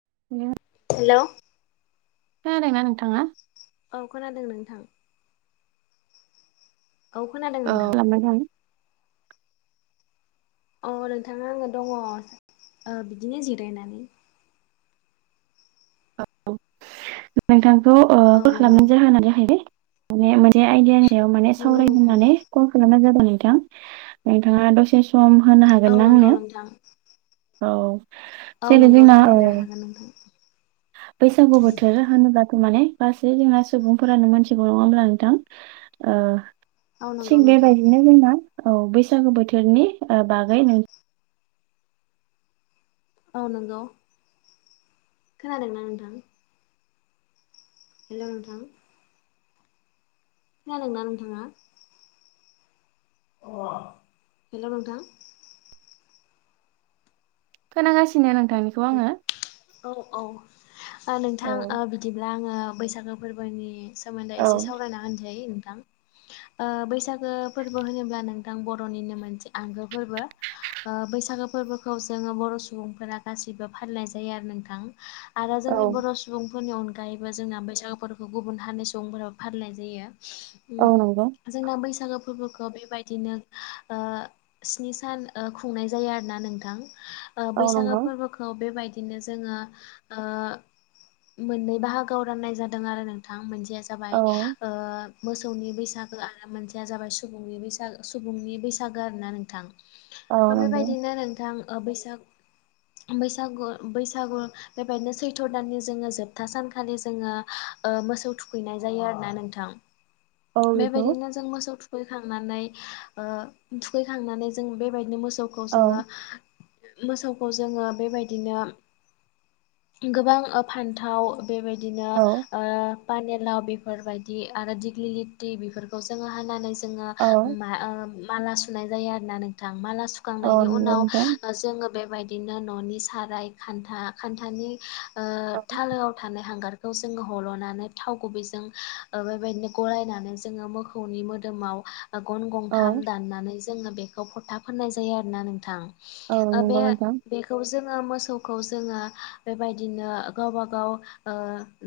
[unintelligible] Hello खोनादों ना नोंथाङा औ खोनादों नोंथां। औ खोनादों औ नोंथां। अ नोंथाङा आङो दङ ओ बिदिनो जिरायनानै [unintelligible] नोंथांखौ ओ औ ब नंगौ खालामनायनि [unintelligible] ए आइडियानि सायाव माने नंगौ सावरायनो नोंथां होननानै कल खालामनाय जादों नोंथां नोंथाङा दसे सम होनो औ हागोन ना नंगौ आंनो? नोंथां औ औ जेरै नोंगौ जोंना ओ थाहरैनो हागोन नोंथां। बैसागु बोथोर होनोब्ला माने गासै जोंना सुबुंफोरानो मोनथिगौ नङा होमब्ला नोंथां ओ औ नंगौ थिग नोंथां बेबायदिनो जोंना औ बैसागो बोथोरनि बागै नों औ नंगौ खोनादोंना नोंथां? हेल' नोंथां खोनादोंना नोंथाङा? अ हेल' नोंथां खोनागासिनो नोंथांनिखौ आङो औ औ ओ औ नोंथां ओ बिदिब्ला आङो बैसागो फोरबोनि सोमोन्दै औ एसे सावरायना होनोसै नोंथां। ओ बैसागो फोरबो होनोब्ला नोंथां बर'निनो मोनसे आंगो फोरबो बैसागो ओ बैसाग- फोरबोखौ जोङो बर' सुबुंफोरा गासैबो फालिनाय जायो आरो नोंथां आरो औ जोंनि बर' सुबुं- फोरफोरनि अनगायैबो जोंना बैसागु फोरफोरखौ गुबुन हारिनि सुबुंफोराबो फालिनाय जायो। होम औ नंगौ जोंना बैसागो फोरबोखौ बेबायदिनो ओ स्नि सान ओ खुंनाय जायो आरोना नोंथां अ नंगौ खौ बेबायदिनो जोङो ओ मोननै बाहागोआव राननाय जादों आरो नोंथां मोनसेया जाबाय औ ओ मोसौनि बैसागो आरो मोनसेया जाबाय सुबुंनि बैसाग सुबुंनि बैसागो आरो ना नोंथां। औ नंगौ बेबायदिनो नोंथां बैसाग बैसागु बैसागु बेबायदिनो सैथ' दाननि जोङो जोबथा सानखालि जोङो मोसौ थुखैनाय जायो आरोना नोंथां औ बेखौ बेबायदिनो जों मोसौ थुखैनाय थुखैखांनानै ओ थुखैखांनानै जों बेबायदिनो मोसौखौ औ जोङो मोसौखौ जोङो बेबायदिनो गोबां ओ फान्थाव बेबायदिनो औ ओ पानिलाव बेफोरबायदि आरो दिग्लि लिरटि बेफोरखौ जोङो हानानै जायो। जोङो औ ओ माला सुनाय जायो आरोना नोंथां। माला औ सुखांनायनि नंगौ उनाव नोंथां जोङो बेबायदि बिदिनो न'नि साराय खान्था खान्थानि ओ थालोआव थानाय हांगार खौ जोङो हल'नानै थाव गुबैजों ओ बेबायदिनो गलायनानै जोङो मोखौनि मोदोमाव गन औ गंथाम दाननानै जोङो बेखौ फोथा फोननाय जायो आरोना नोंथां। औ नंगौ नोंथां खौ जोङो मोसौखौ जोङो बेबायदिनो गावबा गाव ओ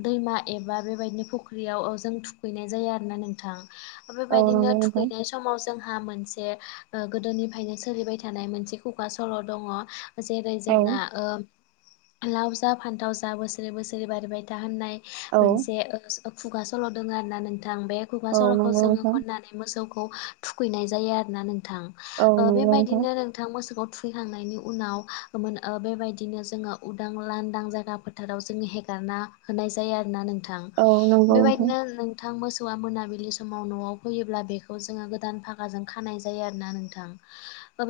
दैमा ए एबा बेबायदिनो फख्रियाव जों थुखैनाय जायो आरो ना नोंथां। औ बेबायदिनो नंगौ नोंथां थुखैनाय समाव जोंहा मोनसे ओ गोदोनिफ्रायनो सोलिबाय थानाय मोनसे खुगा सल' दङ। जेरै औ जोंना ओ लाव जा फान्थाव जा बोसोरै बोसोरै बारिबाय था होनोननाय औ मोनसे ओ खुगा सल' दङ आरो ना नोंथां बे खुगा औ सल'खौ नंगौ जोङो नोंथां खननानै मोसौ थुखैनाय जायो आरोना नोंथां औ नंगौ बेबायदिनो नोंथां मोसौखौ थुखैखांनायनि उनाव मोन बेबायदिनो जोङो उदां लांदां जायगा फोथाराव जो हेगारना होनाय जायो आरोना नोंथां औ थां नंगौ नोंथां बेबायदिनो नोंथां मोसौ मोसौआ मोनाबिलि समाव न'आव फैयोब्ला बेखौ जोङो गोदान फागाजों खानाय जायो आरो ना नोंथां।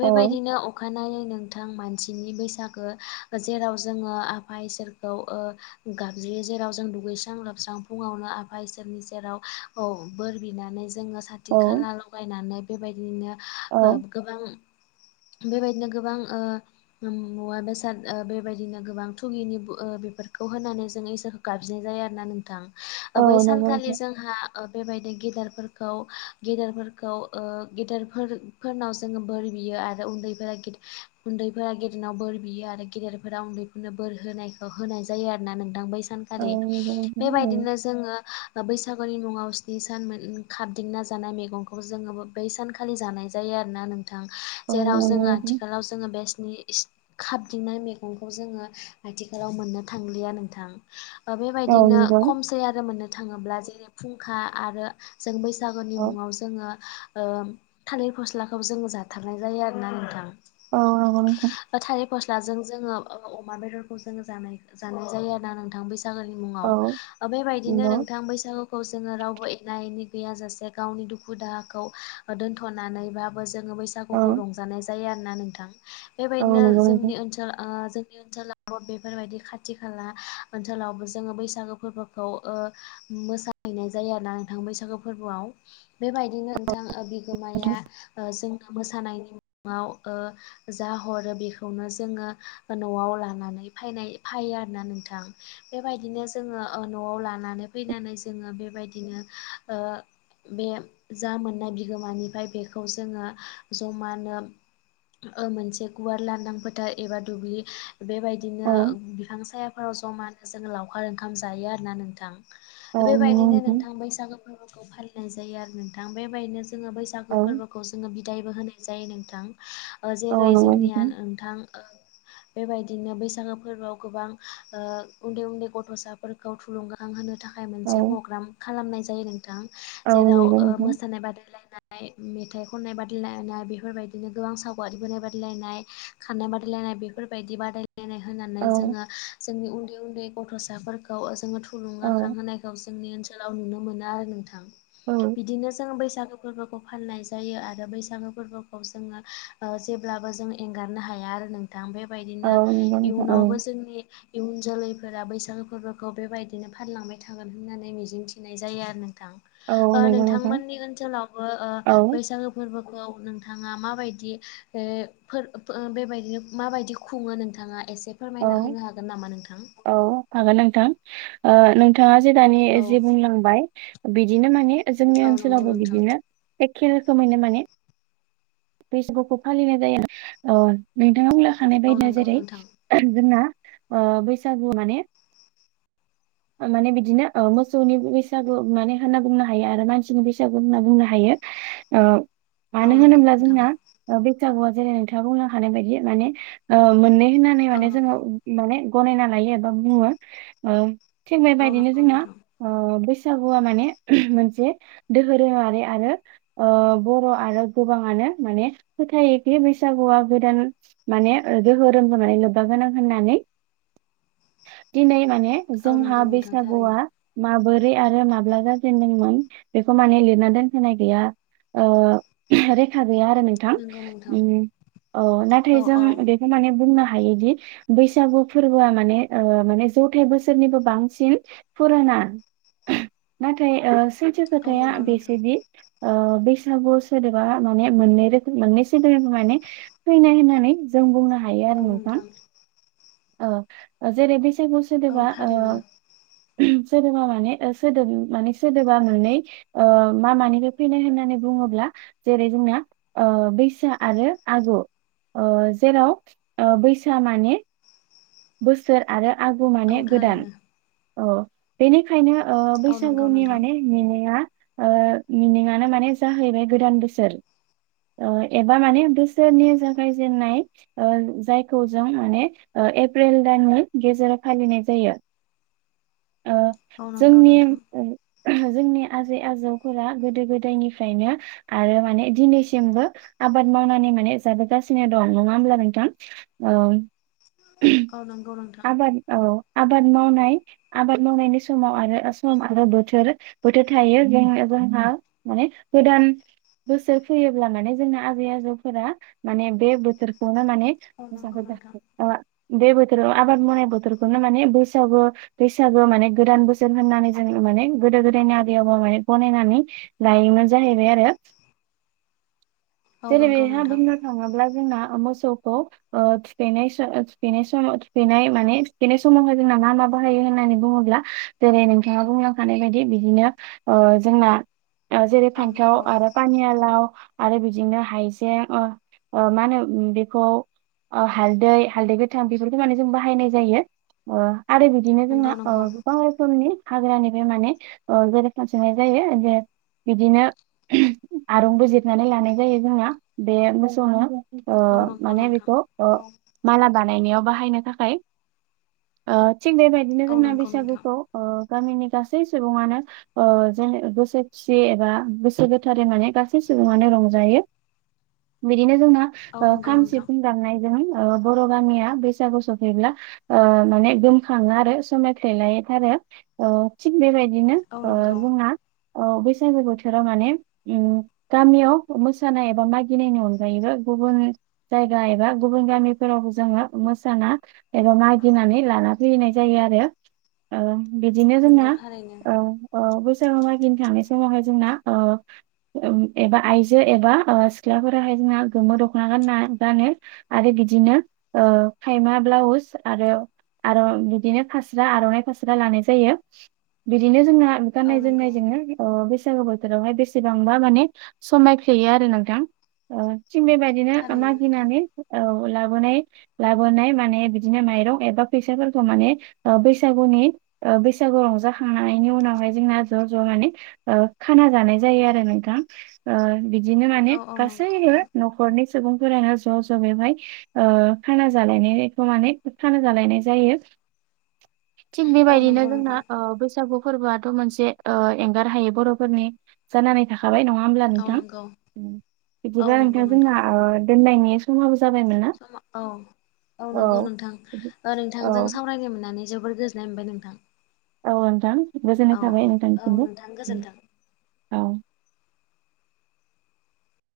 औ बेबायदिनो अखानायै नोंथां मान बिनि बैसागो जेराव जोङो आफा इसोरखौ ओ गाबज्रियो जेराव जों दुगैस्रां लोबस्रां फुङावनो आफा इसोरनि सेराव औ बोर बिनानै जोङो साथि औ खाला लगायनानै बेबायदिनो औ गोबां, बेबायदिनो गोबां ओ मुवा बेसाद ओ बेबायदिनो गोबां थुगिनि ओ बेफोरखौ होनानै जों इसोरखौ गाबज्रिनाय जायो आरो ना औ नोंथां बै नंगौ सानखालि नोंथां जोंहा, बेबायदि गेदेफोरखौ गेदेरफोरखौ ओ गेदेरफोरफोरनाव गेदेर फोरनाव जोङो बोर बियो आरो उन्दैफोरा गिद उन्दै फोरा गेदेरनाव बोर बियो आरो गेदेरफोरा उन्दैफोरनो बोर होनायखौ होनाय जायो आरो ना नोंथां बै औ सानखालि नंगौ नोंथां औ बेबायदिनो जोङो, बैसागुनि मुङाव स्नि सान मोन खाबदिंना जानाय मैगंखौ जोङो बै सानखालि जानाय जायो। आरो ना नोंथां औ जेराव नंगौ जोङो नोंथां आथिलाव जोङो बेस्त, [unintelligible] खाबदिंनाय मैगंखौ जोङो आथिखालाव मोननो थांलिया नोंथां। औ बेबायदिनो नंगौ खमसे आरो मोननो थाङोब्ला जेरै फुंखा आरो जों बैस बैसागोननि औ मुङाव जोङो ओ थालिर फस्लाखौ जोङो जाथारनाय जायो आरोना नोंथां, अ थालिर फस्लाजों जोङो ओ अमा बेदरखौ जोङो जानाय जानाय जायो आरो ना नोंथां बै बैसागोनि मुङाव औ बेबायदिनो नंगौ नोंथां बैसागु, खौ जों रावबो एना एनि गैयाजासे गावनि दुखु दाहाखौ दोनथ'नानै बाबो जोङो औ बैसागुखौ रंजानाय जायोना नोंथां औ बेबायदिनो नंगौ नोंथां जोंनि ओनसोल ओ जोंनि ओनसोलावबो बेफोरबायदि खाथि खाला ओनसोलावबो जोङो बैसागु फोरबोखौ ओ मोसाहैनाय जायो आरोना नोंथां बैसागो फोरबोआव बेबायदिनो नोंथां ओ बिगोमाया ओ जोंनो मोसानायनि मुङाव ओ जा हरो बेखौनो जोङो न'आव लानानै फायनाय फैयो आरोना नोंथां, बेबायदिनो जोङो ओ न'आव लानानै फैनानै जोङो बेबायदिनो ओ बे जा मोननाय बिगोमानिफ्राय बेखौ जोङो जमानो, ओ मोनसे गुवार लांदां फोथार एबा दुब्लि, बेबायदिनो औ बिफां सायाफोराव ज'मानो जोङो लावखार ओंखाम जायो आरोना नोंथां, औ नंगौ बेबायदिनो नोंथां बैसागो फोरबोखौ फालिनाय जायो। आरो नोंथां बेबायनो, जोङो बैसागु औ फोरबोखौ जोङो बिदायबो होनाय जायो नोंथां, औ जेरै नंगौ जोंनिया नोंथां ओ बेबायदिनो बैसागो फोरबोआव गोबां ओ उन्दै उन्दै गथ'साफोरखौ थुलुंगां होनो थाख थाखाय औ मोनसे फग्राम खालामनाय जायो नोंथां औ जेराव नंगौ ओ नोंथां मोसानाय बादायलायनाय, मेथाइ खननाय बादायलायनाय बेफोरबायदिनो गोबां साव [unintelligible] बोनाय बादायलायनाय खारनाय बादायलायनाय बेफोरबायायदि बादाय बादायनाय होनानै जोङो औ जोंनि उन्दै उन्दै गथ'साफोरखौ जोङो थु औ थुलुंगाखांहोनायखौ जोंनि ओनसोलाव नुनो मोनो आरो नोंथां औ बिदिनो जों बैसागो, फोरबोखौ फालिनाय जायो आरो बैसागो फोरबोखौ जोङो, ओ जेब्लाबो जों एंगारनो हाया आरो नोंथां औ बेबायदिनो नंगौ नोंथां औ इयुनावबो जोंनि, इयुन जोलैफोरा बैसागो फोरबोखौ बेबायदिनो फालिलांबाय थागोन होननानै मिजिंथिनाय जायो आरो नों औ नोंथां नंगौ नोंथां नोंथांमोननि ओनसोलावबो ओ औ बैसागु फोरबो औ नोंथाङा मा बायदि ए फोरबो ओ बेबायदिनो माबायदि खुङो नोंथाङा? एसे औ फोरमायना होनो हागोन नामा नोंथां? औ हागोन नोंथां ओ, नोंथाङा जे दानि औ जे बुंलांबाय बिदिनो माने, जोंनि औ नंगौ ओनसोलावबो नोंथां बिदिनो बे खेलखो माने बैसागुखौ फालिनाय जायो नोंथाङा बुंलाखानाय औ बायदिया नंगौ जेरै नोंथां जोंना, ओ बैसागु माने, माने बिदिनो ओ मोसौनि बैसागु माने होनना बुंनो हायो आरो मानसिनि बैसागु होनना बुंनो हायो। आ औ मानो नंगौ होनोब्ला नोंथां जोंना बैसागुआ जेरै नोंथाङा बुंनो हानाय बायदि माने ओ मोननै होननानै औ माने जोङो नंगौ माने गनायना लायो एबा बुङो। थिग औ बेबायदिनो नंगौ जोंना नोंथां। ओ बैसागुआ माने मोनसे दोरोमारि आरो बर आरो गोबाङानो माने फोथा योदि बैसागुआ गोदान माने रोहोरोम होनानै लोब्बा गोनां होननानै दिनै माने औ जोंहा नंगौ नोंथां बैसागुआ थारैनो माबोरै रै आरो माब्ला जाजेनदोंमोन बेखौ माने लिरना दोनहोनाय गैया ओ रेखान गैया आरो नोंथां नंगौ नोंथां। उम अ औ नाथाय जों औ। बेखै माने बुंनो हा दि बैसागु फोरबो माने म जथाय बोसोर। निबो बांसिन फुराना नाथाय ओ सोथो औ खोथाया नंगौ नोंथां बेसे दि ओ बैसागु सोरदबा माने मोननै रो मोननै सोद माने फैनाय होननानै जों बुंनो हायो। हायो आरो नोंथां। बैसागु औ सोदोबा ओ थारैनो सोदोबा माने सोदोब माने सोदोबा ननानै मा मानिफ्राय फैनाय होननानै बुङोब्ला जेरै जोंना ओ बैसो आरो आगु। ओ जेराव बैसा माने बोसोर आरो आगु माने औ गोदान थारैनो औ बेनिखायनो ओ औ नंगौ बैसागुनि नोंथां। माने मिनिंया ओ मिनिङानो माने जाहैबाय गोदान बोसोर ओ एबा माने बोसोरनि जागायजेननाय ओ जायखौ जों माने ओ ए एप्रिल दाननि गेजेराव फालिनाय जायो। ओ औ नंगौ जोंनि नोंथां जोंनि आजै आजौफोरा गोदो गोदायनिफ्रायनो आरो माने दिनैसिमबो आबाद मावनानै माने जाबोगासिनो दं नङा होमब्ला नोंथां ओं। औ नंगौ नोंथां आबाद औ आबाद मावनाय आबाद मावनायनि समाव आरो सम आरो बोथोर बोथोर थायो जों जोंहा माने गोदान बोसोर फैयोब्ला माने जोंना आजै आजौफोरा माने बे बोथोरखौ माने औ नंगौ नोंथां [unintelligible] बे बोथोराव आबाद मावनाय बोथोरखौनो माने बैसागु बैसागु माने गोदान बोसोर होननानै जों माने गोदो गोदायनि आबै आबौ माने गनायनानै लायोमोन जाहैबाय आरो। औ जेरै नंगौ बेहा नोंथां बुंनो थाङोब्ला जोंना मोसौखौ ओ थुखैनाय थुखैनाय समाव थुखैनाय माने थुखैनाय समावहाय जोंना मा मा बाहायो होननानै बुङोब्ला जेरै नोंथाङा बुं लांखानाय बायदि बिदिनो ओ जोंना जेरै औ फान्थाव नंगौ आरो पानियालाव आरो बिदिनो हाइजें अ अ मा होनो बेखौ अ हालदै हालदै गो थां बेफोरखौ माने जों बाहायनाय जायो ओ आरो बिदिनो जोंना नंगौ ओ नंगौ गोबां रोखोमनि हाग्रानिफ्राय माने ओ गोरोबफसोबनाय जायो जे बिदिनो आरंबो जिरनानै लानाय जायो जोंना बे मोसौनो। अ औ नंगौ माने नोंथां बेखौ अ माला [unintelligible] बाहायनो थाखाय ओ थिग बेबायदिनो औ जोंना नंगौ नोंथां बैसागुखौ ओ गामिनि गासै सुबुंङानो ओ जेन गोसो खुसि एबा गोसो गोथारै माने गासै सुबुङानो रजायो बिदिनो जोंना औ ओ नंगौ खाम नोंथां सिफुं दामनायजों ओ बर गामिया बैसागु सफैब्ला ओ माने गोमखाङो आरो समाय फ्लेलाय थारो। ओ थिग बेबायदिनो औ ओ नंगौ जोंहा औ बैसागो बोथोराव माने उम गामियाव मोसानाय एबा मागिनायनि अनगायैबो गुबुन जायगा एबा गुबुन गामि फोरावबो जोङो मोसाना एबा मागिनानै लाना फैनाय जायो आरो बिदिनो जोंना नंगौ थारैनो औ औ जोङो मागिनो थांनाय समावहाय जोंना ओ एबा आइजो एबा ओ सिख्लाफोराहाय जोंहा गोमो दख'ना गान गानो आरो बि दिनो ओ खायमा ब्लाउस आरो आरो बिदिनो फास्रा आर'नाइ फास्रा लानाय जायो बिदिनो जोंना औ गाननाय नंगौ जनाय जोनो ओ बैसागु बोथोरावहाय बेसेबांबा माने समायफ्लेयो आरो नोंथां। ओ थिग बेबायदिनो थारैनो नोंथां मागिनानै औ लाबोनाय लाबोनाय माने बिदिनो माइरं एबा फैसाफोरखौ माने ओ बैसागुनि ओ बैसागु रंजाखांनायनि उनावहाय जोंना ज' ज' माने ओ खाना जानाय जायो आरो नों थां ओ बिदिनो औ माने औ नंगौ गासैबो नोंथां नखरनि सुबुंफोरानो ज' ज' बेवहाय ओ खाना जालायनायखौ माने खाना जालायनाय जायो थिग औ बेबायदिनो नंगौ जोंना नोंथां ओ बैसागु फोरबोआथ' मोनसे ओ एंगार हायो बर'फोरनि जानानै थाखा बाय नङा हब्ला औ नोंथां! नंगौ बिदिबा औ नोंथां नंगौ जोंना ओ दोननायनि समाबो जाबायमोन ना? समा औ औ नंगौ नोंथां औ नोंथांजों सावरायनो मोननानै जो जोबोर गोजोननाय मोनबाय नोंथां। औ नोंथां गोजोननाय औ थाबाय औ औ नोंथांनिसिमबो। नोंथां उम गोजोन्थों। औ